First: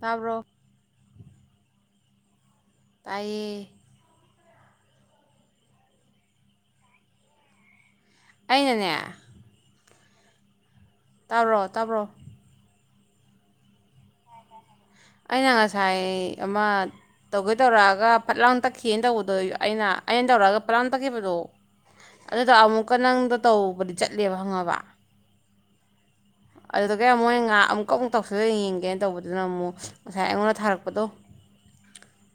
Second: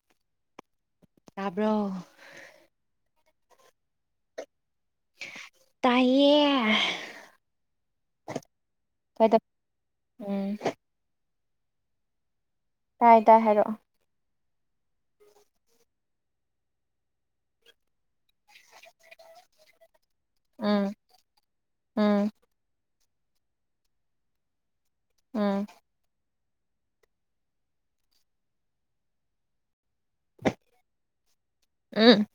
ꯇꯥꯕ꯭ꯔꯣ ꯇꯥꯕ꯭ꯔꯣ ꯇꯥꯏꯌꯦ ꯇꯥꯏꯌꯦ ꯑꯩꯅꯅꯦ ꯀꯣꯏꯗ ꯎꯝ ꯇꯥꯔꯣ ꯇꯥꯕ꯭ꯔꯣ ꯇꯥꯏ ꯇꯥꯏ ꯍꯥꯏꯔꯛꯑꯣ ꯑꯩꯅ ꯉꯁꯥꯏ ꯑꯃ ꯇꯧꯒꯦ ꯇꯧꯔꯛꯑꯒ ꯐꯠ ꯂꯥꯎ ꯇꯠꯈꯤꯑꯦꯅ ꯇꯧꯕꯗꯣ ꯑꯩꯅ ꯑꯩꯅ ꯇꯧꯔꯛꯑꯒ ꯄꯠ ꯂꯥꯎ ꯎꯝ ꯇꯠꯈꯤꯕꯗꯣ ꯎꯝ ꯑꯗꯨꯗꯣ ꯑꯃꯨꯛ ꯀ ꯅꯪꯗ ꯇꯧꯕꯗꯤ ꯆꯠꯂꯦꯕ ꯈꯪꯉꯕ ꯎꯝ ꯑꯗꯨꯗꯒꯤ ꯃꯣꯏꯅ ꯉꯍꯥꯛ ꯑꯃꯨꯛꯀꯃꯨꯛ ꯇꯧꯁꯤꯜꯂ ꯌꯦꯡꯒꯦꯅ ꯇꯧꯕꯗꯨꯅ ꯑꯃꯨꯛ ꯉꯁꯥꯏ ꯑꯩꯉꯣꯟꯗ ꯊꯥꯔꯛꯄꯗꯣ ꯎꯝ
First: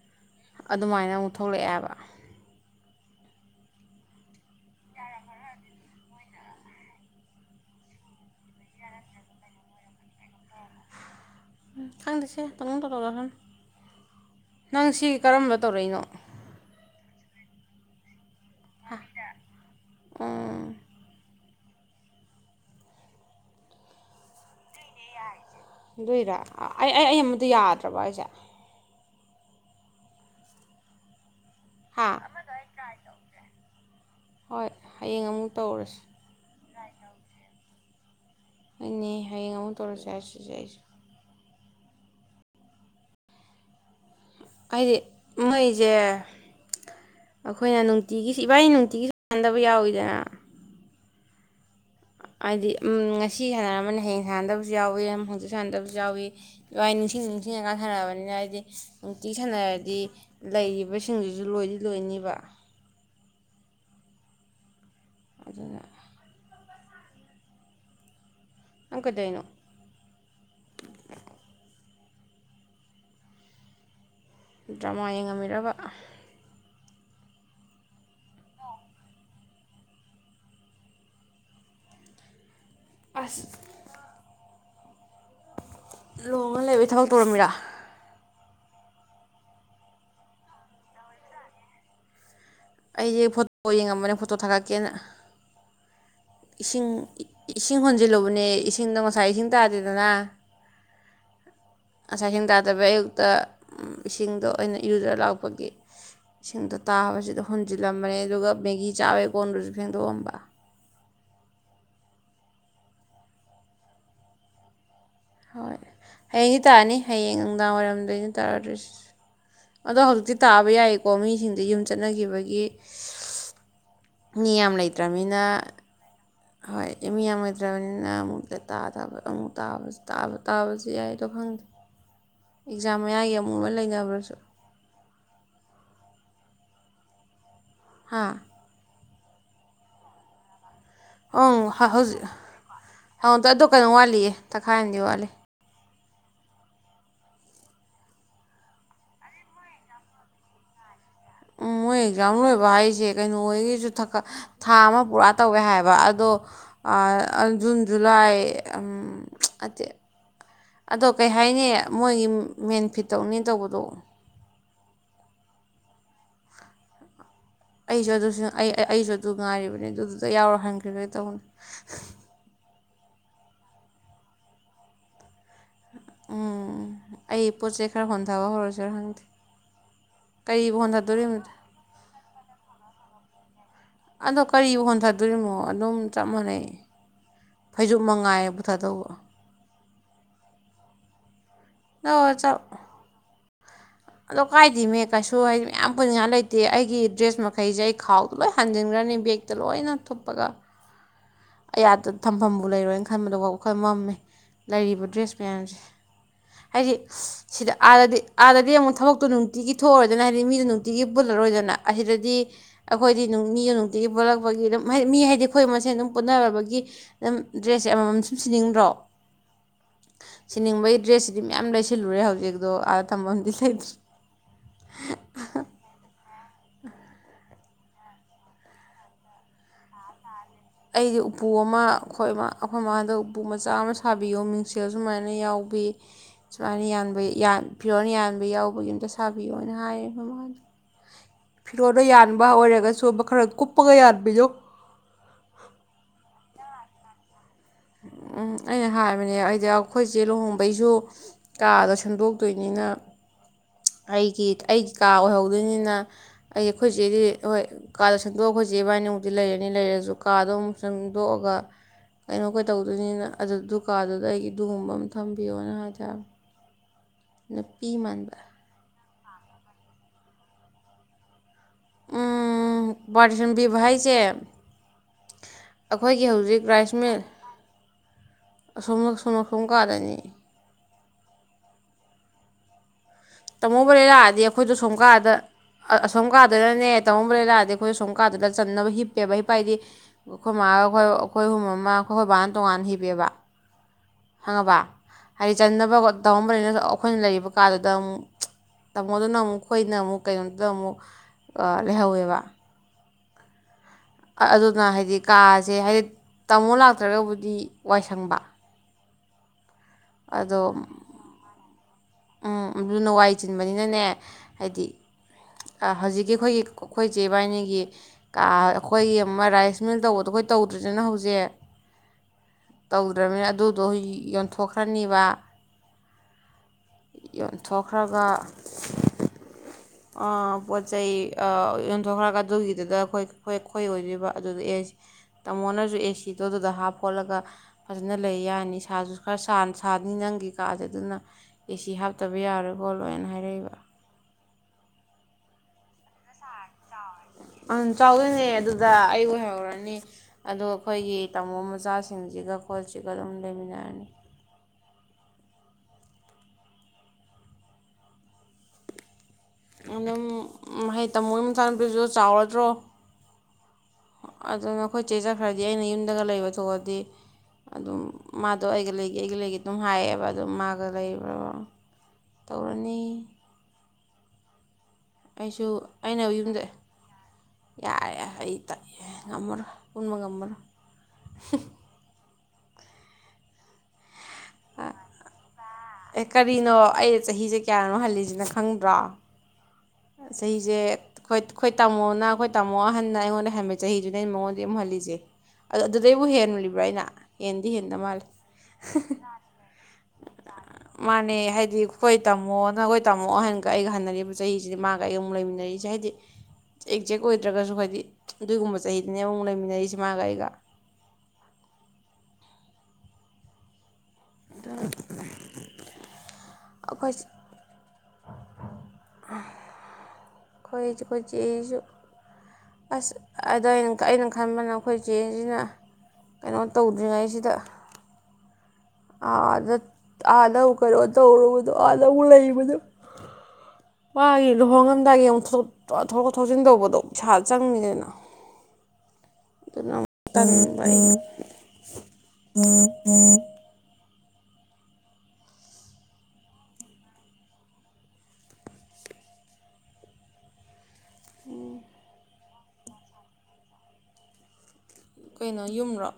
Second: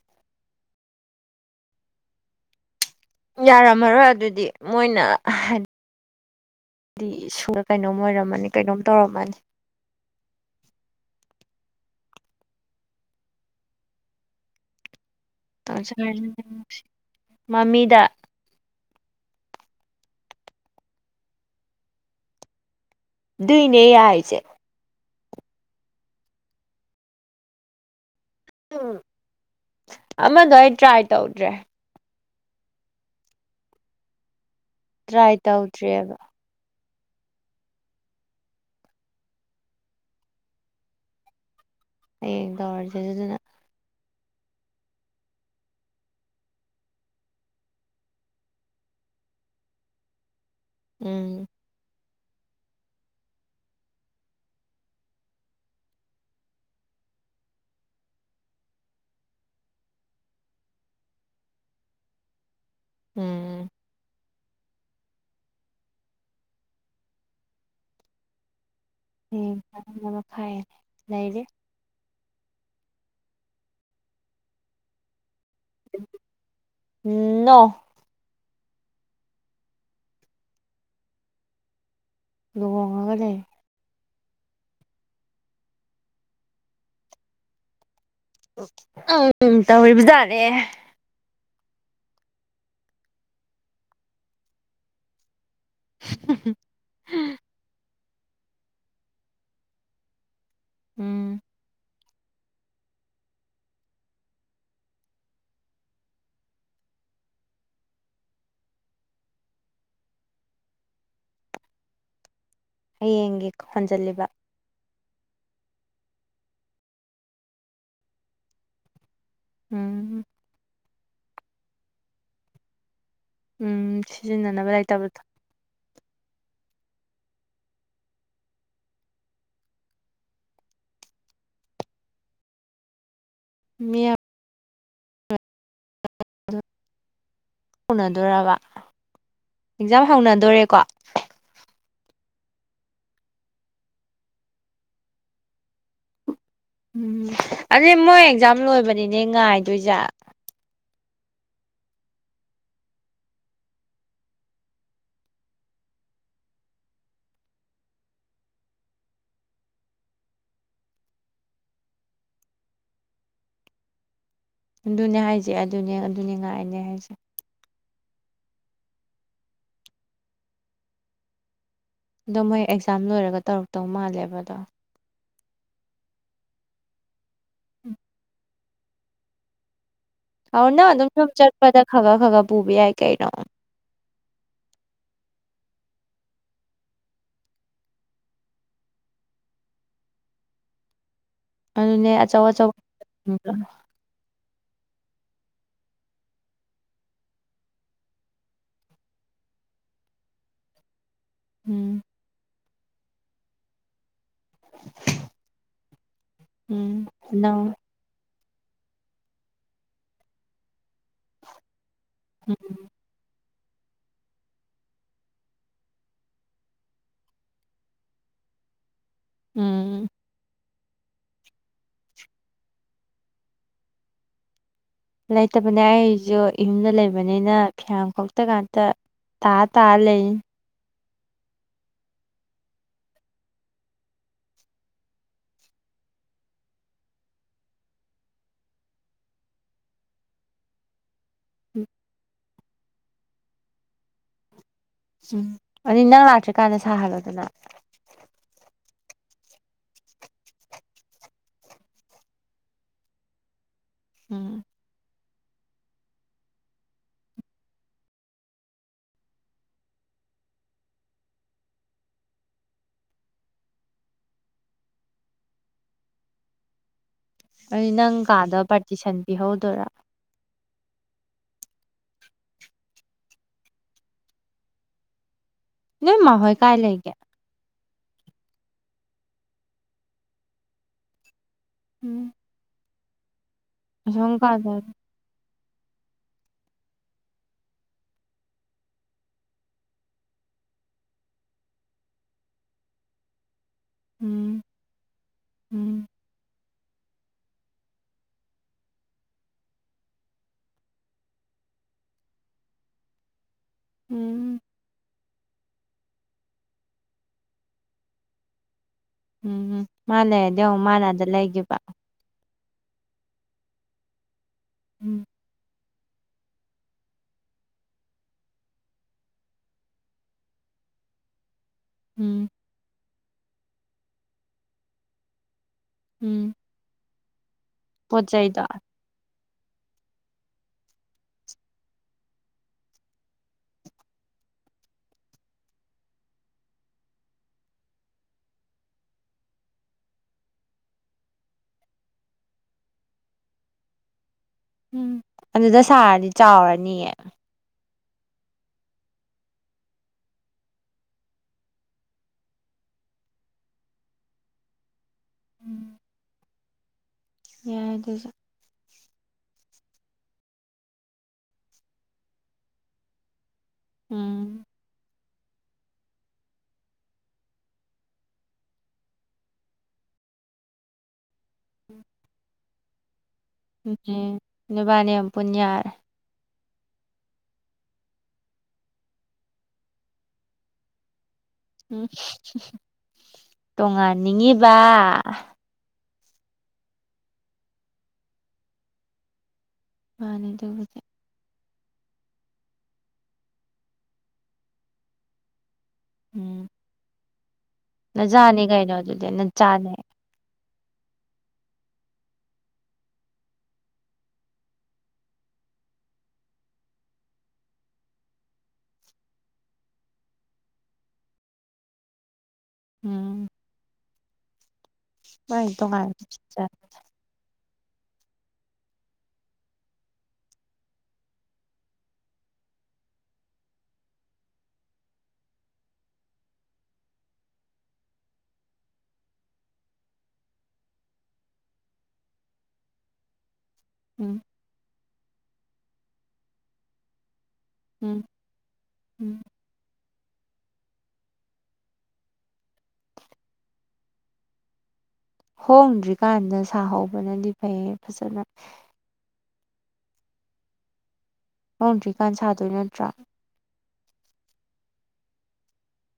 ꯑꯗꯨꯃꯥꯏꯅ ꯑꯃꯨꯛ ꯊꯣꯛꯂꯛꯑꯦꯕ ꯌꯥꯔꯝꯃꯔꯣꯏ ꯑꯗꯨꯗꯤ ꯃꯣꯏꯅ ꯍꯥꯏꯗꯤ ꯀꯩꯅꯣꯝ ꯑꯣꯏꯔꯝꯃꯅꯤ ꯀꯩꯅꯣꯝ ꯇꯧꯔꯝꯃꯅꯤ ꯎꯝ ꯈꯪꯗꯁꯦ ꯇꯧꯅꯤꯡ ꯇꯧꯖꯔꯁꯅꯨ ꯅꯪꯁꯤ ꯀꯔꯝꯕ ꯇꯧꯔꯤꯁꯦ ꯇꯧꯔꯛꯏꯅꯣ ꯃꯃꯤꯗ ꯎꯝ ꯗꯨꯏꯅꯦ ꯌꯥꯏꯁꯦ ꯑꯗꯨꯏꯔ ꯑꯩ ꯑꯩ ꯑꯩ ꯑꯃꯗ ꯌꯥꯗ꯭ꯔꯕ ꯍꯥꯏꯁꯦ ꯎ ꯑꯃꯗꯣ ꯑꯩ ꯇ꯭ꯔꯥꯏ ꯇꯧꯗ꯭ꯔꯦ ꯍꯥ ꯍꯣꯏ ꯍꯌꯦꯡ ꯇ꯭ꯔꯥꯏ ꯑꯃꯨꯛ ꯇꯧꯔꯁꯤ ꯇꯧꯗ꯭ꯔꯤꯑꯦꯕ ꯍꯣꯏꯅꯦ ꯍꯌꯦꯡ ꯇꯧꯔꯁꯤ ꯍꯥꯏꯁꯤꯁꯦ ꯑꯩꯁꯨ ꯍꯌꯦꯡ ꯇꯧꯔꯖꯦ ꯑꯗꯨꯗꯨꯅ ꯍꯥꯏꯗꯤ ꯃꯩꯖꯦ ꯑꯩꯈꯣꯏꯅ ꯅꯨꯡꯇꯤꯒꯤ ꯏꯕꯥꯅꯤ ꯅꯨꯡꯇꯤꯒꯤ ꯁꯥꯟꯗꯕ ꯌꯥꯎꯋꯤꯗꯅ ꯎꯝ ꯍꯥꯏꯗꯤ ꯉꯁꯤ ꯁꯥꯟꯅꯔꯝꯕꯅꯤꯅ ꯍꯌꯦꯡ ꯁꯥꯟꯅꯗꯕꯁꯨ ꯌꯥꯎꯏꯤ ꯍꯣꯡꯆꯤꯠ ꯁꯥꯟꯅꯗꯕꯁꯨ ꯍꯥꯏꯗꯤ ꯎꯝ ꯉꯁꯤ ꯁꯥꯅꯔꯝꯃꯅꯤ ꯍꯌꯦꯡ ꯁꯥꯟꯅꯗꯕꯁꯨ ꯌꯥꯎꯏ ꯍꯥꯡꯆꯤꯠ ꯁꯥꯟꯅꯗꯕꯁꯨ ꯌꯥꯎꯏ ꯏꯕꯥꯅꯤ ꯅꯤꯡꯁꯤꯡ ꯅꯤꯡꯁꯤꯡꯉꯀꯥꯟ ꯁꯥꯟꯅꯔꯕꯅꯤꯅ ꯍꯥꯏꯗꯤ ꯅꯨꯡꯇꯤꯒꯤ ꯁꯥꯟꯅꯔꯗꯤ ꯂꯩꯔꯤꯕꯁꯤꯡꯗꯨꯁꯨ ꯂꯣꯏꯗꯤ ꯂꯣꯏꯅꯤꯕ ꯎꯝ ꯑꯗꯨꯅ ꯅꯪ ꯀꯩꯗꯧꯔꯤꯅꯣ ꯎꯝ [unintelligible] ꯐꯥꯏꯑꯦ ꯂꯩꯔꯤ ꯗ꯭ꯔꯃꯥ ꯌꯦꯡꯉꯝꯃꯤ ꯂꯩꯕꯥꯛ [unintelligible] ꯎꯝ ꯅꯣ ꯂꯨꯍꯣꯡꯉꯒ ꯂꯩ ꯑꯁ ꯂꯣꯡꯉ ꯂꯩꯕꯩ ꯊꯕꯛ ꯇꯧꯔꯝꯃꯤꯔꯥ ꯎꯝ ꯇꯧꯔꯤꯕꯖꯥꯠꯅꯦ ꯑꯩꯖꯦ ꯐꯣꯇꯣ ꯌꯦꯡꯉꯝꯕꯅꯦ ꯐꯣꯇꯣ ꯊꯥꯒꯠꯀꯦꯅ ꯏꯁꯤꯡ ꯏꯁꯤꯡ ꯍꯣꯟ ꯍꯣꯟꯖꯤꯜꯂꯨꯕꯅꯦ ꯏꯁꯤꯡꯗꯣ ꯉꯁꯥꯏ ꯏꯁꯤꯡ ꯇꯥꯗꯦꯗꯅ ꯎꯝ ꯉꯁꯥꯏ ꯏꯁꯤꯡ ꯇꯗꯕꯩ ꯑꯌꯨꯛꯇ ꯏꯁꯤꯡꯗꯣ ꯑꯩꯅ ꯏꯔꯨꯖꯔ ꯂꯥꯛꯄꯒꯤ ꯏꯁꯤꯡꯗꯣ ꯇꯥꯕꯁꯤꯗ ꯍꯨꯟꯖꯤꯜꯂꯝꯕꯅꯦ ꯑꯗꯨꯒ ꯃꯦꯒꯤ ꯆꯥꯕꯩ ꯀꯣꯟꯗꯨꯁꯨ ꯐꯦꯡꯗꯣꯛꯑꯝꯕ ꯍꯌꯦꯡꯒꯤ ꯍꯣꯟꯖꯤꯜꯂꯤꯕ ꯍꯣꯏ ꯍꯌꯦꯡꯗꯤ ꯇꯥꯅꯤ ꯍꯌꯦꯡ ꯅꯨꯡꯗꯥꯡꯋꯥꯏꯔꯝꯗꯩꯅ ꯇꯔꯗꯣꯏꯁꯦ ꯑꯗꯣ ꯎꯝ ꯍꯧꯖꯤꯛꯇꯤ ꯇꯥꯕ ꯌꯥꯏ ꯀꯣꯃꯤꯁꯤꯡꯗ ꯌꯨꯝ ꯆꯠꯅꯈꯤꯕꯒꯤ ꯎꯝ ꯃꯤ ꯁꯤꯖꯤꯟꯅꯅꯕ ꯌꯥꯝ ꯂꯩꯇꯕꯗꯣ ꯂꯩꯇ꯭ꯔꯕꯅꯤꯅ ꯍꯣꯏ ꯃꯤ ꯌꯥꯝꯃꯨꯗ꯭ꯔꯕꯅꯤꯅ ꯑꯃꯨꯛꯇꯥꯗꯕ ꯑꯃꯛ ꯇꯥꯕ ꯇꯥꯕꯥꯁꯨ ꯌꯥꯏ ꯑꯗꯣ ꯈꯪꯗꯣ ꯑꯦꯀꯖꯝ ꯃꯌꯥꯏꯒꯤ ꯑꯃꯨꯛ ꯃꯨꯕꯥ ꯂꯩꯅꯕ꯭ꯔꯁꯨ ꯑꯝ [inaudible] ꯍꯥ ꯎꯟꯅꯗꯣꯔꯕ ꯑꯦꯛꯖꯥꯝ ꯍꯧꯅꯗꯣꯔꯦꯀꯣ ꯍꯧꯇꯗꯣ ꯀꯩꯅꯣ ꯋꯥꯠꯂꯤꯌꯦ ꯊꯈꯥꯏ ꯑꯃꯗꯤ ꯋꯥꯠꯂꯤ ꯎꯝ ꯑꯗꯨꯗꯤ ꯃꯣꯏ ꯑꯦꯛꯖꯥꯝ ꯂꯣꯏꯕꯅꯤꯅꯦ ꯉꯥꯏꯗꯣꯏꯖꯦ ꯎꯝ ꯃꯣꯏ ꯑꯦꯛꯖꯥꯝ ꯂꯣꯏꯕ ꯍꯥꯏꯁꯦ ꯀꯩꯅꯣꯍꯣꯌꯒꯤꯁꯨ ꯊꯥ ꯑꯃ ꯄꯨꯔꯥ ꯇꯧꯋꯦ ꯍꯥꯏꯕ ꯑꯗꯣ ꯑꯥ ꯖꯨꯟ ꯖꯨꯂꯥꯏ ꯎꯝ ꯑꯠꯇꯦ ꯑꯗꯣ ꯀꯩ ꯍꯥꯏꯅꯤ ꯃꯣꯏꯒꯤ ꯃꯦꯟꯐꯤꯠ ꯇꯧꯅꯤ ꯇꯧꯕꯗꯣ ꯑꯗꯨꯅꯦ ꯍꯥꯏꯁꯦ ꯑꯗꯨꯅꯦ ꯑꯗꯨꯅꯦ ꯉꯥꯏꯅꯦ ꯍꯥꯏꯁꯦ ꯑꯩꯁꯨ ꯑꯗꯨꯁꯨ ꯑꯩ ꯑꯩꯁꯨ ꯑꯗꯨ ꯉꯥꯏꯔꯤꯕꯅꯦ ꯑꯗꯨꯗꯨꯗ ꯌꯥꯎꯔ ꯍꯟꯈ꯭ꯔꯒꯦ ꯇꯧꯕꯅꯦ ꯑꯗꯣ ꯃꯣꯏ ꯑꯦꯛꯖꯥꯝ ꯂꯣꯏꯔꯒ ꯇꯧꯔꯛꯇꯧ ꯃꯥꯜꯂꯦꯕ ꯑꯗꯣ ꯎꯝ ꯑꯩ ꯄꯣꯠ ꯆꯩ ꯈꯔ ꯍꯣꯟꯊꯕ ꯍꯧꯔꯁꯤꯔ ꯈꯪꯗꯦ [unintelligible] ꯀꯔꯤꯕꯨ ꯑꯗꯨꯅ ꯑꯗꯨꯝ ꯌꯨꯝ ꯍꯣꯟꯊꯗꯣꯔꯤꯕꯅꯣ ꯆꯠꯄꯗ ꯈꯒ ꯈꯒ ꯄꯨꯕ ꯌꯥꯏ ꯀꯩꯅꯣ ꯑꯗꯣ ꯀꯔꯤꯕꯨ ꯍꯣꯟꯊꯗꯣꯔꯤꯅꯣ ꯑꯗꯨꯝ ꯆꯞ ꯃꯥꯟꯅꯩ ꯐꯩꯖꯨꯞ ꯃꯉꯥꯏ ꯄꯨꯊꯗꯧꯕ ꯑꯗꯨꯅꯦ ꯂꯧꯔ ꯑꯆꯧ ꯑꯆꯧꯕ ꯆꯠꯂꯣ ꯎꯝ ꯎꯝ ꯑꯗꯣ ꯀꯥꯏꯗꯦꯃꯦ ꯀꯩꯁꯨ ꯍꯥꯏꯗꯤ ꯃꯌꯥꯝ ꯄꯨꯅꯤꯡꯉꯥꯏ ꯂꯩꯇꯦ ꯑꯩꯒꯤ ꯗ꯭ꯔꯦꯁ ꯃꯈꯩꯁꯦ ꯑꯩ ꯈꯥꯎꯗ ꯂꯣꯏ ꯍꯥꯅꯖꯤꯟꯈ꯭ꯔꯅꯤ ꯕꯦꯛꯇ ꯂꯣꯏꯅ ꯊꯨꯞꯄꯒ ꯑꯩ ꯎꯝ ꯑꯗ ꯊꯝꯐꯝꯕꯨ ꯂꯩꯔꯣꯏꯅ ꯈꯟꯕꯗꯕꯥꯎ ꯋꯥꯈꯜ ꯃꯥꯝꯃꯦ ꯂꯩꯔꯤꯕ ꯗ꯭ꯔꯦꯁ ꯃꯌꯥꯝꯁꯦ ꯎꯝ ꯍꯥꯏꯗꯤ ꯅꯪ ꯁꯤꯗ ꯑꯥꯗꯗꯤ ꯑꯥꯗꯗꯤ ꯑꯃꯨꯛ ꯊꯕꯛꯇꯣ ꯅꯨꯡꯇꯤꯒꯤ ꯊꯣꯛꯑꯔꯣꯏꯗꯕꯅꯤꯅꯥ ꯍꯥꯏꯗꯤ ꯃꯤꯗꯣ ꯇꯤꯒꯤ ꯄꯨꯜꯂꯔꯣꯏꯗꯅ ꯑꯁꯤꯗꯗꯤ ꯑꯈꯣꯏꯗꯤ ꯃꯤꯗꯣ ꯅꯨꯡꯇꯤꯒꯤ ꯄꯨꯜꯂꯛꯄꯒꯤ ꯑꯗꯨꯝ ꯍꯥꯏꯗꯤ ꯃꯤ ꯍꯥꯏꯗꯤ ꯑꯈꯣꯏ ꯃꯁꯦꯟ ꯑꯗꯨꯝ ꯄꯨꯟꯅꯔꯕꯒꯤ ꯑꯗꯨꯝ ꯗ꯭ꯔꯦꯁꯁꯦ ꯑꯃꯃꯝ ꯁꯨꯝ ꯁꯤꯅꯤꯡꯗ꯭ꯔꯣ ꯎꯝ ꯁꯤꯟꯅꯤꯡꯕꯩ ꯗ꯭ꯔꯦꯁꯁꯤꯗꯤ ꯃꯌꯥꯝ ꯂꯩꯁꯤꯜꯂꯨꯔꯦ ꯍꯧꯖꯤꯛꯗꯣ ꯑꯥꯗ ꯊꯝꯐꯝꯗꯤ ꯂꯩꯇ꯭ꯔꯤ ꯂꯩꯇꯕꯅꯦ ꯐꯤꯌꯥꯡꯈꯣꯛꯇ ꯉꯥꯀꯇꯥ ꯇꯥ ꯇꯥꯔ ꯂꯩꯅꯤ ꯑꯩꯗꯤ ꯎꯄꯨ ꯑꯃ ꯑꯈꯣꯏ ꯃꯥ ꯑꯈꯣꯏ ꯃꯃꯥꯗ ꯎꯄꯨ ꯃꯆꯥ ꯑꯃ ꯁꯥꯕꯤꯌꯨ ꯃꯤꯡꯁꯦꯜ ꯁꯨꯃꯥꯏꯅ ꯌꯥꯎꯕꯤ ꯁꯨꯃꯥꯏꯅ ꯌꯥꯟꯕꯤ ꯌꯥꯟ ꯐꯤꯌꯣꯔꯅ ꯌꯥꯟꯕ ꯌꯥꯎꯕꯒꯤ ꯑꯝꯇ ꯁꯥꯕꯤꯌꯣꯅ ꯍꯥꯏꯌꯦ ꯃꯃꯗ ꯐꯤꯔꯣꯟ ꯌꯥꯟ ꯕꯥ ꯑꯣꯏꯔꯒꯁꯨꯕ ꯈꯔ ꯀꯨꯞꯄꯒ ꯌꯥꯟꯕꯤꯗꯣ ꯎꯝ ꯑꯅꯤ ꯅꯪ ꯂꯥꯛꯇ꯭ꯔꯤꯀꯥꯟꯗ ꯁꯥꯍꯜꯂꯣꯗꯅ ꯎꯝ ꯑꯩꯅ ꯍꯥꯏꯕꯅꯦ ꯑꯩꯗꯤ ꯑꯈꯣꯏ ꯆꯦ ꯂꯨꯍꯣꯡꯕꯩꯁꯨ ꯀꯥꯗꯣ ꯁꯦꯝꯗꯣꯛꯇꯣꯏꯅꯤꯅ ꯑꯩꯒꯤ ꯎꯝ ꯑꯩꯒꯤ ꯀꯥ ꯑꯣꯏꯍꯧ ꯗꯣꯏꯅꯤꯅ ꯑꯩꯖꯦ ꯈꯣꯏꯆꯦꯗꯤ ꯍꯣꯏ ꯀꯥꯗ ꯁꯦꯝꯗꯣꯛꯑ ꯑꯈꯣꯏꯆꯦ ꯏꯕꯥꯅꯤꯃꯛꯇꯤ ꯂꯩꯔꯅꯤ ꯂꯩꯔꯖꯨ ꯀꯥꯗꯣ ꯑꯃꯨꯛ ꯁꯦꯝꯗꯣꯛꯑꯒ ꯀꯩꯅꯣ ꯀꯩꯅꯣ ꯇꯧꯗꯣꯏꯅꯤꯅ ꯑꯗꯨ ꯗꯨꯀꯥꯗꯨꯗ ꯑꯩꯒꯤ ꯑꯗꯨꯒꯨꯝꯕ ꯑꯃ ꯊꯝꯕꯤꯌꯣꯅ ꯍꯥꯏꯇꯥꯔꯦ ꯑꯩ ꯅꯪ ꯀꯥꯗ ꯄꯔꯇꯤꯁꯟ ꯄꯤꯍꯧ ꯗꯣꯏꯔ ꯎꯝꯝ ꯕꯥꯔꯇꯤꯁꯟ ꯄꯤꯕ ꯍꯥꯏꯖꯦ ꯅꯣꯏ ꯑꯈꯣꯏꯒꯤ ꯃꯥꯍꯣꯏ ꯍꯧꯖꯤꯛ ꯀꯥꯏ ꯔꯥꯏꯁ ꯂꯩꯒꯦ ꯃꯤꯜ ꯑꯁꯣꯝꯅ ꯑꯁꯣꯝ ꯑꯁꯣꯝ ꯀꯥꯗꯅꯤ ꯎꯝ ꯇꯃꯣꯕ ꯂꯩ ꯂꯥꯛꯑꯗꯤ ꯑꯩꯈꯣꯏꯗꯣ ꯁꯣꯝ ꯀꯥꯗ ꯑꯁꯣꯝ ꯀꯥꯗꯨꯗꯅꯅꯦ ꯇꯥꯃꯣꯕ ꯂꯩ ꯂꯥꯛꯑꯗꯤ ꯑꯩꯈꯣꯏ ꯑꯁꯣꯝ ꯀꯥꯗꯨꯗ ꯆꯟꯅꯕ ꯍꯤꯞꯄꯦꯕ ꯍꯤꯞꯄ ꯍꯥꯏꯗꯤ ꯑꯩꯈꯣꯏ ꯃꯥꯒ ꯑꯩꯈꯣꯏ ꯑꯩꯈꯣꯏ ꯑꯍꯨꯝ ꯑꯃ ꯑꯩꯈꯣꯏ ꯕꯥꯅ ꯇꯣꯉꯥꯟꯅ ꯍꯤꯞꯄꯦꯕ ꯎꯝ ꯈꯪꯉꯥꯕ ꯍꯥꯏꯗꯤ ꯆꯟꯅꯕ ꯎꯝ ꯇꯃꯣꯕ ꯂꯩ ꯅꯖꯨ ꯑꯈꯣꯏꯅ ꯂꯩꯔꯤꯕ ꯀꯥꯗꯨꯗ ꯑꯃꯨꯛ ꯇꯥꯃꯣꯗꯨꯅ ꯑꯃꯨꯛ ꯑꯩꯈꯣꯏꯅ ꯑꯃꯨꯛ ꯀꯩꯅꯣꯗꯨꯗ ꯑꯃꯨꯛ ꯑ ꯂꯩꯍꯧꯋꯦꯕ ꯑ ꯎꯝ ꯑꯗꯨꯅ ꯍꯥꯏꯗꯤ ꯀꯥꯖꯦ ꯍꯥꯏꯗꯤ ꯇꯥꯃꯣ ꯂꯥꯛꯇ꯭ꯔꯒꯕꯨꯗꯤ ꯋꯥꯏꯁꯪꯕ ꯎꯝ ꯎꯝ ꯃꯥ ꯂꯩꯔꯗꯤ ꯑꯃꯨꯛ ꯃꯥꯅ ꯑꯗ ꯂꯩꯒꯤꯕ ꯎꯝ ꯑꯗꯨꯅ ꯋꯥꯏ ꯆꯤꯟꯕꯅꯤꯅꯅꯦ ꯍꯥꯏꯗꯤ ꯎꯝ ꯑ ꯍꯧꯖꯤꯛꯀꯤ ꯑꯈꯣꯏꯒꯤ ꯑꯈꯣꯏ ꯆꯦ ꯕꯥꯏꯅꯤꯒꯤ ꯀꯥ ꯑꯩꯈꯣꯏꯒꯤ ꯑꯃ ꯔꯥꯏꯁ ꯃꯤꯜ ꯇꯧꯕꯗꯣ ꯑꯩꯈꯣꯏ ꯇꯧꯗ꯭ꯔꯤꯖꯤꯅ ꯍꯧꯖꯤꯛ ꯎꯝ ꯇꯧꯗ꯭ꯔꯕꯅꯤꯅ ꯑꯗꯨꯗꯣ ꯌꯣꯟ ꯌꯣꯟꯊꯣꯛꯈ꯭ꯔꯅꯤꯕ ꯎꯝ ꯌꯣꯟ ꯄꯣꯠ ꯊꯣꯛꯈ꯭ꯔꯒ ꯆꯩꯗꯣ ꯑ ꯄꯣꯠ ꯆꯩ ꯑ ꯌꯣꯟꯊꯣꯛꯈ꯭ꯔꯒ ꯑꯗꯨꯒꯤꯗꯨꯗ ꯑꯩꯈꯣꯏ ꯈꯣꯏ ꯈꯣꯏ ꯑꯣꯏꯗꯣꯏꯕ ꯑꯗꯨꯗ ꯑꯦ ꯇꯥꯃꯣꯅꯖꯨ ꯑꯦ ꯁꯤꯗꯣ ꯑꯗꯨꯗ ꯍꯥꯞꯈꯣꯠꯂꯒ ꯐꯖꯅ ꯂꯩ ꯌꯥꯅꯤ ꯁꯥꯖꯨ ꯈꯔ ꯁꯥ ꯁꯥꯅꯤ ꯅꯪꯒꯤ ꯀꯥꯥꯖꯦ ꯑꯗꯨꯅ ꯑꯦꯁꯤ ꯍꯥꯞꯇꯕ ꯌꯥꯔꯣꯏ ꯈꯣꯠꯂꯣꯏꯅ ꯍꯥꯏꯔꯛꯏꯕ ꯎꯝ ꯑꯗꯨꯗ ꯁꯥꯔꯗꯤ ꯆꯥꯎꯔꯅꯤꯌꯦ ꯎꯝ ꯆꯥꯎꯗꯣꯏꯅꯦ ꯑꯗꯨꯗ ꯑꯩ ꯑꯣꯏꯍꯧꯔꯅꯤ ꯑꯗꯣ ꯑꯈꯣꯏꯒꯤ ꯇꯥꯃꯣꯒꯤ ꯃꯆꯥꯁꯤꯡꯖꯤꯒ ꯈꯣꯠꯁꯤꯒ ꯑꯗꯨꯝ ꯂꯩꯃꯤꯟꯅꯔꯅꯤ ꯌꯥꯏ ꯑꯗꯨꯖꯨ ꯑꯗꯨꯝ ꯃꯍꯩ ꯇꯃꯣꯒꯤ ꯃꯆꯥ ꯅꯨꯨꯄꯤꯖꯨ ꯆꯥꯎꯔꯗ꯭ꯔꯣ ꯎꯝ ꯑꯗꯨꯅ ꯈꯣꯏ ꯆꯦ ꯆꯠꯈ꯭ꯔꯗꯤ ꯑꯩꯅ ꯌꯨꯝꯗꯒ ꯂꯩꯕ ꯊꯣꯛꯑꯗꯤ ꯑꯗꯨꯝ ꯃꯥꯗꯣ ꯑꯩꯒ ꯂꯩꯒꯦ ꯑꯩꯒ ꯂꯩꯒꯦ ꯑꯗꯨꯝ ꯍꯥꯏꯌꯦꯕ ꯑꯗꯨꯝ ꯃꯥꯒ ꯂꯩꯕ꯭ꯔꯥ ꯇꯧꯔꯅꯤ ꯍꯨꯝ ꯍꯨꯝ ꯅꯣꯏꯕꯥꯅꯤ ꯑꯃ ꯄꯨꯟ ꯑꯩꯁꯨ ꯌꯥꯔꯦ ꯑꯩꯅ ꯌꯨꯝꯗ ꯌꯥꯔꯦ ꯌꯥꯔꯦ ꯑꯩ ꯇꯜꯂꯤꯌꯦ ꯉꯝꯃꯔꯣꯏ ꯄꯨꯟꯕ ꯉꯝꯃꯔꯣꯏ ꯎꯝ ꯇꯣꯉꯥꯟ ꯅꯤꯡꯉꯤꯕ ꯑꯦ ꯀꯔꯤꯅꯣ ꯑꯩ ꯆꯍꯤꯁꯦ ꯀꯌꯥꯅꯣ ꯍꯜꯂꯤꯖꯦ ꯅꯪ ꯈꯪꯗ꯭ꯔꯣ ꯃꯥꯅꯦ ꯆꯍꯤꯁꯦ ꯑꯗꯨꯕꯨꯗꯤ ꯑꯩꯈꯣꯏ ꯑꯩꯈꯣꯏ ꯇꯥꯃꯣꯅ ꯑꯩꯈꯣꯏ ꯇꯥꯃꯣ ꯑꯍꯟꯅ ꯑꯩꯉꯣꯟꯗꯩ ꯍꯟꯕ ꯆꯍꯤꯗꯨꯅ ꯑꯩꯅ ꯃꯉꯣꯟꯗꯩ ꯑꯃꯨꯛ ꯍꯜꯂꯤꯁꯦ ꯑꯗ ꯑꯗꯩ ꯃꯨꯛ ꯎꯝ ꯍꯦꯟꯨꯂꯤꯕ꯭ꯔꯥ ꯑꯩꯅ ꯑꯦꯟ ꯅꯆꯥꯅꯤ ꯀꯩꯅꯣ ꯑꯗꯨꯗꯤ ꯅꯆꯥꯅꯦ ꯃꯥꯅꯦ ꯍꯥꯏꯗꯤ ꯑꯩꯈꯣꯏ ꯇꯝꯃꯣꯗ ꯑꯩꯈꯣꯏ ꯇꯝꯃꯣ ꯑꯍꯥꯟꯒ ꯑꯩꯒ ꯍꯟꯅꯔꯤꯕ ꯆꯍꯤꯁꯦ ꯁꯤꯗꯤ ꯃꯥꯒ ꯑꯩꯒ ꯑꯃꯨꯛ ꯂꯩꯃꯤꯟꯅꯔꯤꯁꯦ ꯍꯥꯏꯗꯤ ꯑꯦꯛꯖꯦꯛ ꯑꯣꯏꯗ꯭ꯔꯒꯁꯨ ꯍꯥꯏꯗꯤ ꯑꯗꯨꯒꯨꯝꯕ ꯆꯍꯤꯗꯅꯦ ꯑꯃꯨꯛ ꯂꯩꯃꯤꯟꯅꯔꯤꯁꯦ ꯃꯥꯒ ꯑꯩꯒ ꯎꯝ ꯃꯥꯏꯗꯤ ꯇꯣꯡꯉꯥꯟ ꯆꯥ ꯑꯩꯈꯣꯏ ꯑꯩꯈꯣꯏ ꯑꯩꯈꯣꯏ ꯆꯦꯁꯨ ꯑꯁ ꯑꯗꯣ ꯑꯩꯅ ꯈꯟꯕꯅ ꯑꯩꯈꯣꯏ ꯏꯆꯦꯁꯤꯅ ꯀꯩꯅꯣ ꯇꯧꯗ꯭ꯔꯤꯉꯩꯁꯤꯗ ꯑꯥꯗ ꯑꯥ ꯑꯃꯨꯛ ꯀꯩꯅꯣ ꯇꯧꯔꯨꯕꯗꯣ ꯑꯥꯗ ꯑꯃꯨꯛ ꯂꯩꯕꯗꯣ ꯎꯝ ꯋꯥꯏ ꯂꯨꯍꯣꯡꯉꯝ ꯗꯥꯏꯒꯤ ꯑꯃꯨ ꯊꯣ ꯊꯣꯛꯂꯛ ꯊꯣꯛꯆꯤꯟ ꯇꯧꯕꯗꯣ ꯏꯁꯥ ꯆꯪꯅꯤꯀꯩꯅꯣ ꯎꯝ ꯎꯝ ꯗꯅꯥꯎ ꯇꯟꯕ ꯑꯩ [inaudible] ꯍꯣꯡꯗ꯭ꯔꯤꯀꯥꯟꯗ ꯁꯥꯍꯧꯕꯅꯗꯤ ꯐꯩꯍꯦ ꯐꯖꯟꯅ ꯉꯧꯗ꯭ꯔꯤꯀꯥꯟ ꯁꯥꯗꯣꯏ ꯅꯠꯇ꯭ꯔꯥ ꯀꯩꯅꯣ ꯌꯨꯝꯔꯣ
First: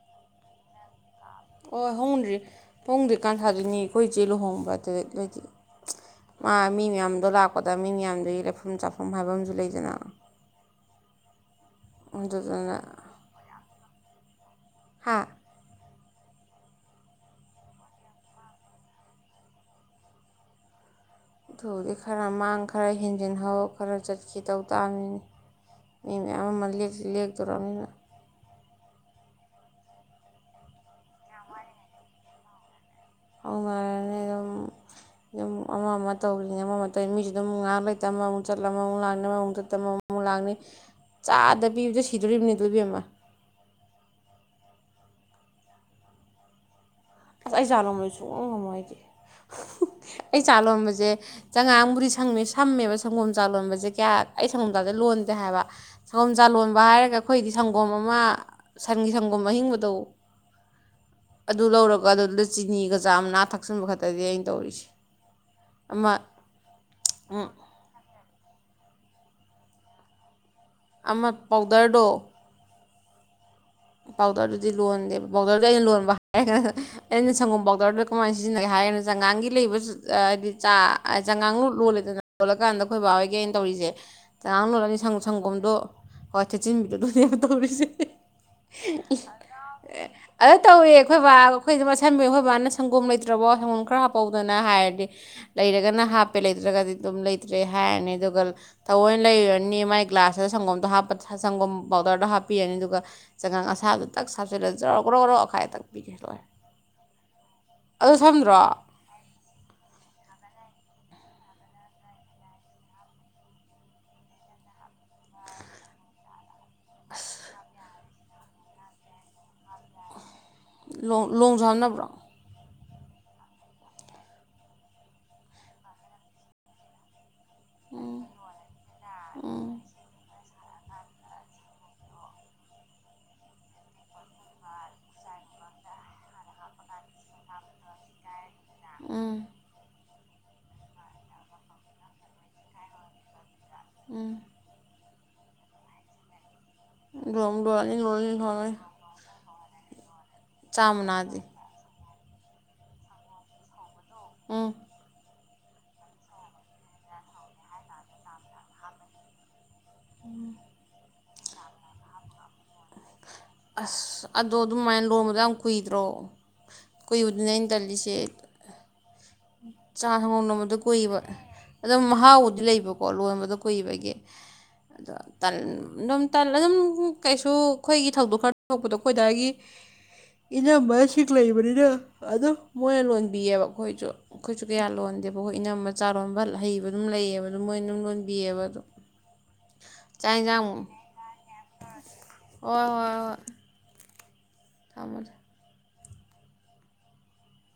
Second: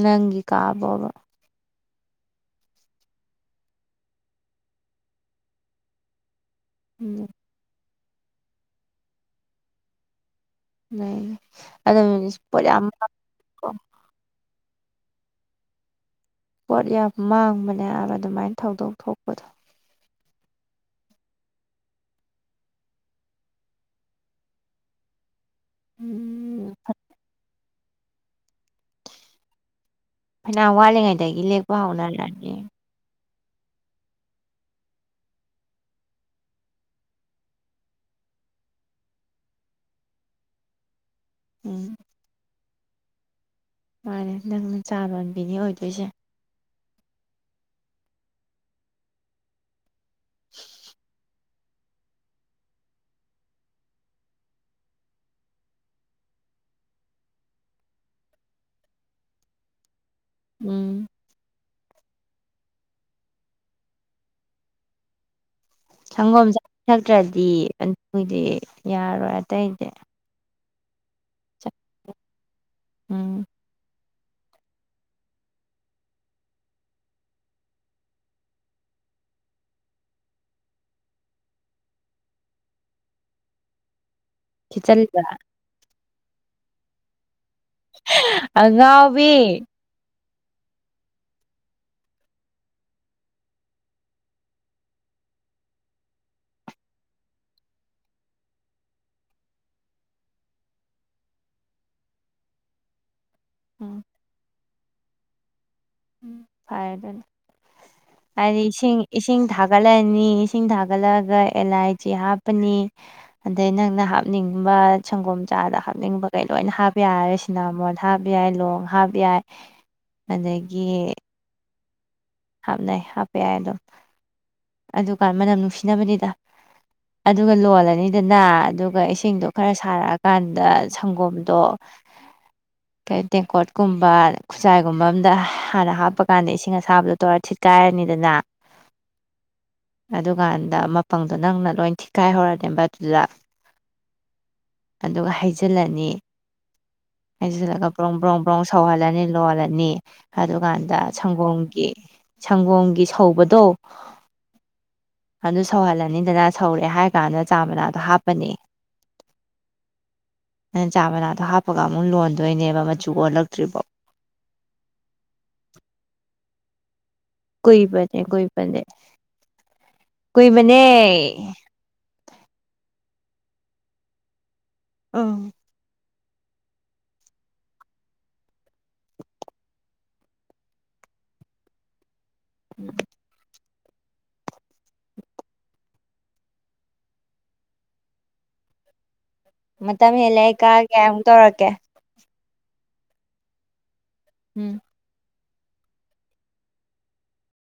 ꯅꯪꯒꯤ ꯀꯥꯕꯣꯕ ꯍꯣꯏ ꯍꯣꯡꯗ꯭ꯔꯤ ꯍꯣꯡꯗ꯭ꯔꯤꯀꯥꯟ ꯊꯗꯣꯏꯅꯦ ꯑꯩꯈꯣꯏꯆꯦ ꯂꯨꯍꯣꯡꯕ ꯑꯗꯨꯂꯣꯏꯗꯤ ꯃꯥ ꯃꯤ ꯃꯌꯥꯝꯗꯣ ꯂꯥꯛꯄꯗ ꯃꯤꯡ ꯌꯥꯝꯗꯨꯒꯤ ꯂꯩꯐꯝ ꯆꯥꯐꯝ ꯍꯥꯏꯕ ꯑꯃꯁꯨ ꯂꯩꯗꯅ ꯎꯝ ꯑꯗꯨꯗꯨꯅ [unintelligible] ꯍꯥ ꯄꯣꯠ ꯌꯥꯝ ꯃꯥꯡꯕꯅꯦ ꯍꯥꯏꯕ ꯑꯗꯨꯃꯥꯏꯅ ꯊꯧꯗꯣꯛ ꯊꯣꯛꯄꯗꯣ ꯗꯨꯗꯤ ꯈꯔ ꯃꯥꯡ ꯈꯔ ꯍꯦꯟꯖꯤꯟꯍꯧ ꯈꯔ ꯆꯠꯈꯤ ꯇꯧ ꯇꯥꯕꯅꯤꯅꯦ ꯃꯤ ꯃꯌꯥꯝ ꯑꯃ ꯎꯝ ꯂꯦꯛꯇꯤ ꯂꯦꯛꯇꯣꯔꯝꯅꯤꯅ ꯐꯩꯅꯥꯝ ꯋꯥꯠꯂꯤꯉꯩꯗꯒꯤ ꯂꯦꯛꯄ ꯍꯧꯅꯔꯦ ꯍꯥꯏꯕꯅꯦ ꯉꯥꯏꯔꯅꯤ ꯑꯗꯨꯝ ꯑꯗꯨꯝ ꯑꯃ ꯑꯃ ꯇꯧꯔꯤꯅꯦ ꯑꯃ ꯑꯃ ꯇꯧꯔꯤ ꯃꯤꯁꯨ ꯑꯗꯨꯝ ꯉꯥꯏꯍꯥꯛ ꯂꯩꯇ ꯑꯃ ꯑꯃꯨꯛ ꯆꯠ ꯑꯃ ꯑꯃꯨꯛ ꯂꯥꯛꯅꯤ ꯑꯃꯨꯛ ꯆꯠ ꯑꯃꯃꯨꯛ ꯂꯥꯛꯅꯤ ꯆꯥꯗ ꯎꯝ ꯄꯤꯕꯗ ꯁꯤꯗꯣꯔꯤꯕꯅꯤ ꯗꯨ ꯕꯦꯝꯃ ꯃꯥꯅꯦ ꯅꯪꯅ ꯆꯥ ꯂꯣꯟꯕꯤꯅꯤ ꯑꯣꯏꯗꯣꯏꯁꯦ ꯑꯁ ꯑꯩ ꯆꯥ ꯂꯣꯟꯕꯗꯤ ꯁꯨꯛꯉꯝ ꯉꯝꯃꯣꯏ ꯑꯩꯗꯤ ꯑꯩ ꯆꯥ ꯂꯣꯟꯕꯁꯦ ꯆꯉꯥꯡꯕꯨꯗꯤ ꯁꯝꯃꯦ ꯁꯝꯃꯦꯕ ꯁꯪꯒꯣꯝ ꯆꯥ ꯂꯣꯟꯕꯁꯦ ꯀꯌꯥ ꯑꯩ ꯁꯪꯒꯣꯝ ꯆꯥꯁꯦ ꯂꯣꯟꯗꯦ ꯍꯥꯏꯕ ꯁꯪꯒꯣꯝ ꯆꯥ ꯂꯣꯟꯕ ꯍꯥꯏꯔꯒ ꯑꯩꯈꯣꯏꯗꯤ ꯁꯪꯒꯣꯝ ꯑꯃ ꯁꯟꯒꯤ ꯁꯪꯒꯣꯝ ꯑꯍꯤꯡꯕꯗꯣ ꯎꯝ ꯑꯗꯨ ꯂꯧꯔ ꯑꯗꯨꯗ ꯆꯤꯅꯤꯒ ꯆꯥ ꯃꯅꯥ ꯊꯥꯛꯆꯟꯕ ꯈꯛꯇꯅꯤ ꯑꯩꯅ ꯇꯧꯔꯤꯁꯦ ꯑꯃ ꯁꯪꯒꯣꯝ ꯆꯥ ꯅꯠꯇ꯭ꯔꯗꯤ ꯑꯩꯗꯤ ꯌꯥꯔꯣꯏ ꯑꯇꯩꯗꯤ ꯑꯃ ꯄꯥꯎꯗꯔꯗꯣ ꯎꯝ ꯄꯥꯎꯗꯔꯗꯨꯗꯤ ꯂꯣꯟꯗꯦꯕ ꯄꯥꯎꯗꯔꯗꯨ ꯑꯩꯅ ꯂꯣꯟꯕ ꯍꯥꯏꯔꯒꯅ ꯑꯩꯅ ꯁꯪꯒꯣꯝ ꯄꯥꯎꯗꯔꯗꯨꯗ ꯀꯃꯥꯏꯅ ꯁꯤꯖꯤꯟꯅꯒꯦ ꯍꯥꯏꯔꯒꯅ ꯆꯥꯉꯥꯡꯒꯤ ꯂꯩꯕ ꯍꯥꯏꯗꯤ ꯆꯥ ꯆꯉꯥꯡ ꯂꯣꯜꯂꯦꯗꯅ ꯂꯣꯜꯂꯀꯥꯟꯗ ꯑꯩꯈꯣꯏ ꯕꯥ ꯍꯣꯏꯒꯤ ꯑꯩꯅ ꯇꯧꯔꯤꯁꯦ ꯆꯥꯉꯥꯡ ꯂꯣꯜꯂꯗꯤ ꯊꯤꯠꯆꯜꯂꯤꯕ ꯁꯪꯁꯪꯒꯣꯝꯗꯣ ꯍꯣꯏ ꯊꯤꯠꯆꯤꯟ ꯗꯨ ꯅꯦꯕ ꯇꯧꯔꯤꯁꯦ ꯑꯉꯥꯎꯕꯤ ꯑꯦ ꯑꯗ ꯇꯧꯏꯋꯦ ꯑꯩꯈꯣꯏ ꯕꯥ ꯑꯩꯈꯣꯏ ꯃꯁꯟꯕꯤ ꯑꯩꯈꯣꯏ ꯕꯥꯅ ꯁꯪꯒꯣꯝ ꯂꯩꯇ꯭ꯔꯕꯣ ꯁꯪꯒꯣꯝ ꯈꯔ ꯍꯥꯞꯄꯛꯎꯗꯅ ꯍꯥꯏꯔꯗꯤ ꯂꯩꯔꯒꯅ ꯍꯥꯞꯄꯦ ꯂꯩꯇ꯭ꯔꯒꯗꯤ ꯑꯗꯨꯝ ꯂꯩꯇ꯭ꯔꯦ ꯍꯥꯏꯔꯅꯤ ꯑꯗꯨꯒ ꯊꯑꯣꯏꯅ ꯂꯩꯔꯨꯔꯅꯤ ꯃꯥꯏ ꯒ꯭ꯂꯥꯁꯇ ꯁꯪꯒꯣꯝꯗꯣ ꯍꯥꯞꯄ ꯁꯪꯒꯣꯝ ꯄꯥꯎꯗꯔꯗꯣ ꯍꯥꯞꯄꯤꯔꯅꯤ ꯑꯗꯨꯒ ꯆꯉꯥꯡ ꯎꯝ ꯑꯁꯥꯕ ꯇꯛ ꯁꯥ ꯖꯔ ꯒ꯭ꯔꯣ ꯒ꯭ꯔꯣ ꯑꯣꯈꯥꯏꯕ ꯐꯔꯦ ꯑꯗꯨꯅ ꯑꯗꯨ ꯍꯥꯏꯗꯤ ꯁꯝꯗ꯭ꯔꯣ ꯏꯁꯤꯡ ꯏꯁꯤꯡ ꯊꯥꯒꯠꯂꯅꯤ ꯏꯁꯤꯡ ꯊꯥ ꯍꯥꯒꯠꯂꯒ ꯑꯦꯂꯥꯏꯆꯤ ꯍꯥꯞꯄꯅꯤ ꯑꯗꯩ ꯅꯪꯅ ꯍꯥꯞꯅꯤꯡꯕ ꯁꯪꯒꯣꯝ ꯆꯥꯗ ꯍꯥꯞꯅꯤꯡꯕ ꯒꯩ ꯂꯣꯏꯅ ꯍꯥꯞꯄ ꯌꯥꯔꯦ ꯁꯤꯅꯥꯃꯣꯟ ꯍꯥꯞꯄ ꯌꯥꯏ ꯂꯣꯡ ꯍꯥꯞ ꯌꯥꯏ ꯑꯗꯒꯤ ꯂꯣꯡ ꯂꯣꯡꯁꯨ ꯍꯥꯞꯅꯕ꯭ꯔꯣ [unintelligible] ꯍꯥꯞꯅꯩ ꯍꯥꯞꯄ ꯌꯥꯏ ꯑꯗꯨꯝ ꯑꯗꯨꯀꯥꯟ ꯃꯅꯝ ꯅꯨꯡꯁꯤꯅꯕꯅꯤꯗ ꯑꯗꯨꯒ ꯂꯣꯜꯂꯅꯤꯗꯅ ꯑꯗꯨꯒ ꯏꯁꯤꯡꯗꯣ ꯈꯔ ꯁꯥꯔꯛꯑꯀꯥꯟꯗ ꯑꯗ ꯁꯪꯒꯣꯝꯗꯣ ꯀꯩ ꯇꯦꯡꯀꯣꯠꯀꯨꯝꯕ ꯈꯨꯖꯥꯏꯒꯨꯝꯕ ꯑꯝꯗ ꯍꯥꯟꯅ ꯍꯥꯞꯄ ꯀꯥꯟꯗ ꯏꯁꯤꯡ ꯑꯁꯥꯕꯗꯣ ꯇꯣꯔ ꯊꯤꯠꯀꯥꯏꯔꯅꯤꯗꯅ ꯎꯝ ꯑꯗꯨꯀꯥꯟꯗ ꯃꯄꯪꯗꯣ ꯅꯪꯅ ꯂꯣꯏ ꯊꯤꯈꯥꯏꯍꯧꯔꯅꯦꯕ ꯑꯗꯨꯨꯗ ꯎꯝ ꯑꯗꯨꯒ ꯍꯩꯖꯤꯜꯂꯅꯤ ꯂꯣꯡ ꯍꯩꯖꯤꯜꯂꯒ ꯂꯣꯜꯂꯅꯤ ꯕ꯭ꯔꯣꯡ ꯂꯣꯜꯂꯅꯤ ꯕ꯭ꯔꯣꯡ ꯕ꯭ꯔꯣꯡ ꯂꯣꯜꯂꯅꯤ ꯁꯧꯍꯜꯂꯅꯤ ꯂꯣꯜꯂꯦ ꯅꯤ ꯑꯗꯨꯀꯥꯟꯗ ꯆꯥꯃꯅꯥꯗꯤ ꯁꯪꯒꯣꯝꯒꯤ ꯁꯪꯒꯣꯝꯒꯤ ꯁꯧꯕꯗꯣ ꯎꯝ ꯑꯗꯨ ꯁꯧꯍꯜꯂꯅꯤꯗꯅ ꯁꯧꯔꯦ ꯍꯥꯏꯔ ꯀꯥꯟꯗ ꯆꯥ ꯃꯅꯥꯗꯣ ꯍꯥꯞꯄꯅꯤ ꯑꯩꯅ ꯆꯥ ꯃꯥꯅꯥ ꯇꯍꯥꯞ ꯑꯗꯨꯒ ꯑꯃꯨꯛ ꯂꯣꯟꯗꯣꯏꯅꯦꯕ ꯃꯆꯨ ꯑꯣꯜꯂꯛꯇ꯭ꯔꯤꯕꯧ ꯑꯁ ꯑꯗꯣ ꯑꯗꯨꯃꯥꯏꯅ ꯂꯣꯡꯕꯗꯣ ꯌꯥꯝ ꯀꯨꯏꯗ꯭ꯔꯣ ꯀꯨꯏꯕꯗꯨꯅꯦ ꯑꯩꯅ ꯇꯜꯂꯤꯁꯦ ꯀꯨꯏꯕꯅꯦ ꯀꯨꯏꯕꯅꯦ ꯆꯥꯁꯒꯣꯝ ꯂꯣꯟꯕꯗꯣ ꯀꯨꯏꯕꯅꯦ ꯀꯨꯏꯕ ꯑꯗꯨꯝ ꯃꯍꯥꯎꯕꯨꯗꯤ ꯂꯩꯕꯀꯣ ꯂꯣꯟꯕꯗꯣ ꯀꯨꯏꯕꯒꯤ ꯑꯗꯣ ꯎꯝ ꯇꯜ ꯑꯗꯨꯝ ꯇꯜ ꯑꯗꯨꯝ ꯀꯩꯁꯨ ꯑꯩꯈꯣꯏꯒꯤ ꯊꯧꯗꯣꯛ ꯈꯔ ꯊꯣꯛꯄꯗꯣ ꯈꯣꯏꯗ꯭ꯋꯥꯢꯒꯤ ꯏꯅꯝꯕꯁꯤꯡ ꯂꯩꯕꯅꯤꯅ ꯑꯗꯨꯝ ꯃꯣꯏꯅ ꯂꯣꯟꯕꯤꯌꯦꯕ ꯑꯩꯈꯣꯏꯁꯨ ꯑꯩꯈꯣꯏꯁꯨ ꯀꯌꯥ ꯂꯣꯟꯗꯦꯕ ꯑꯩꯈꯣꯏ ꯏꯅꯝꯕ ꯆꯥꯔꯣꯟꯕ ꯍꯩꯕ ꯑꯗꯨꯝ ꯂꯩꯌꯦꯕ ꯑꯗꯨꯝ ꯃꯣꯏꯅ ꯑꯗꯨꯝ ꯂꯣꯟꯕꯤꯌꯦꯕ ꯑꯗꯨꯝ ꯃꯇꯝ ꯍꯦꯜꯂꯦ ꯑꯩ ꯀꯛꯑꯒꯦ ꯑꯃꯨꯛ ꯇꯧꯔꯛꯀꯦ ꯍꯣꯢ ꯍꯣꯢ ꯍꯣꯢ ꯎꯝ ꯑꯃꯗ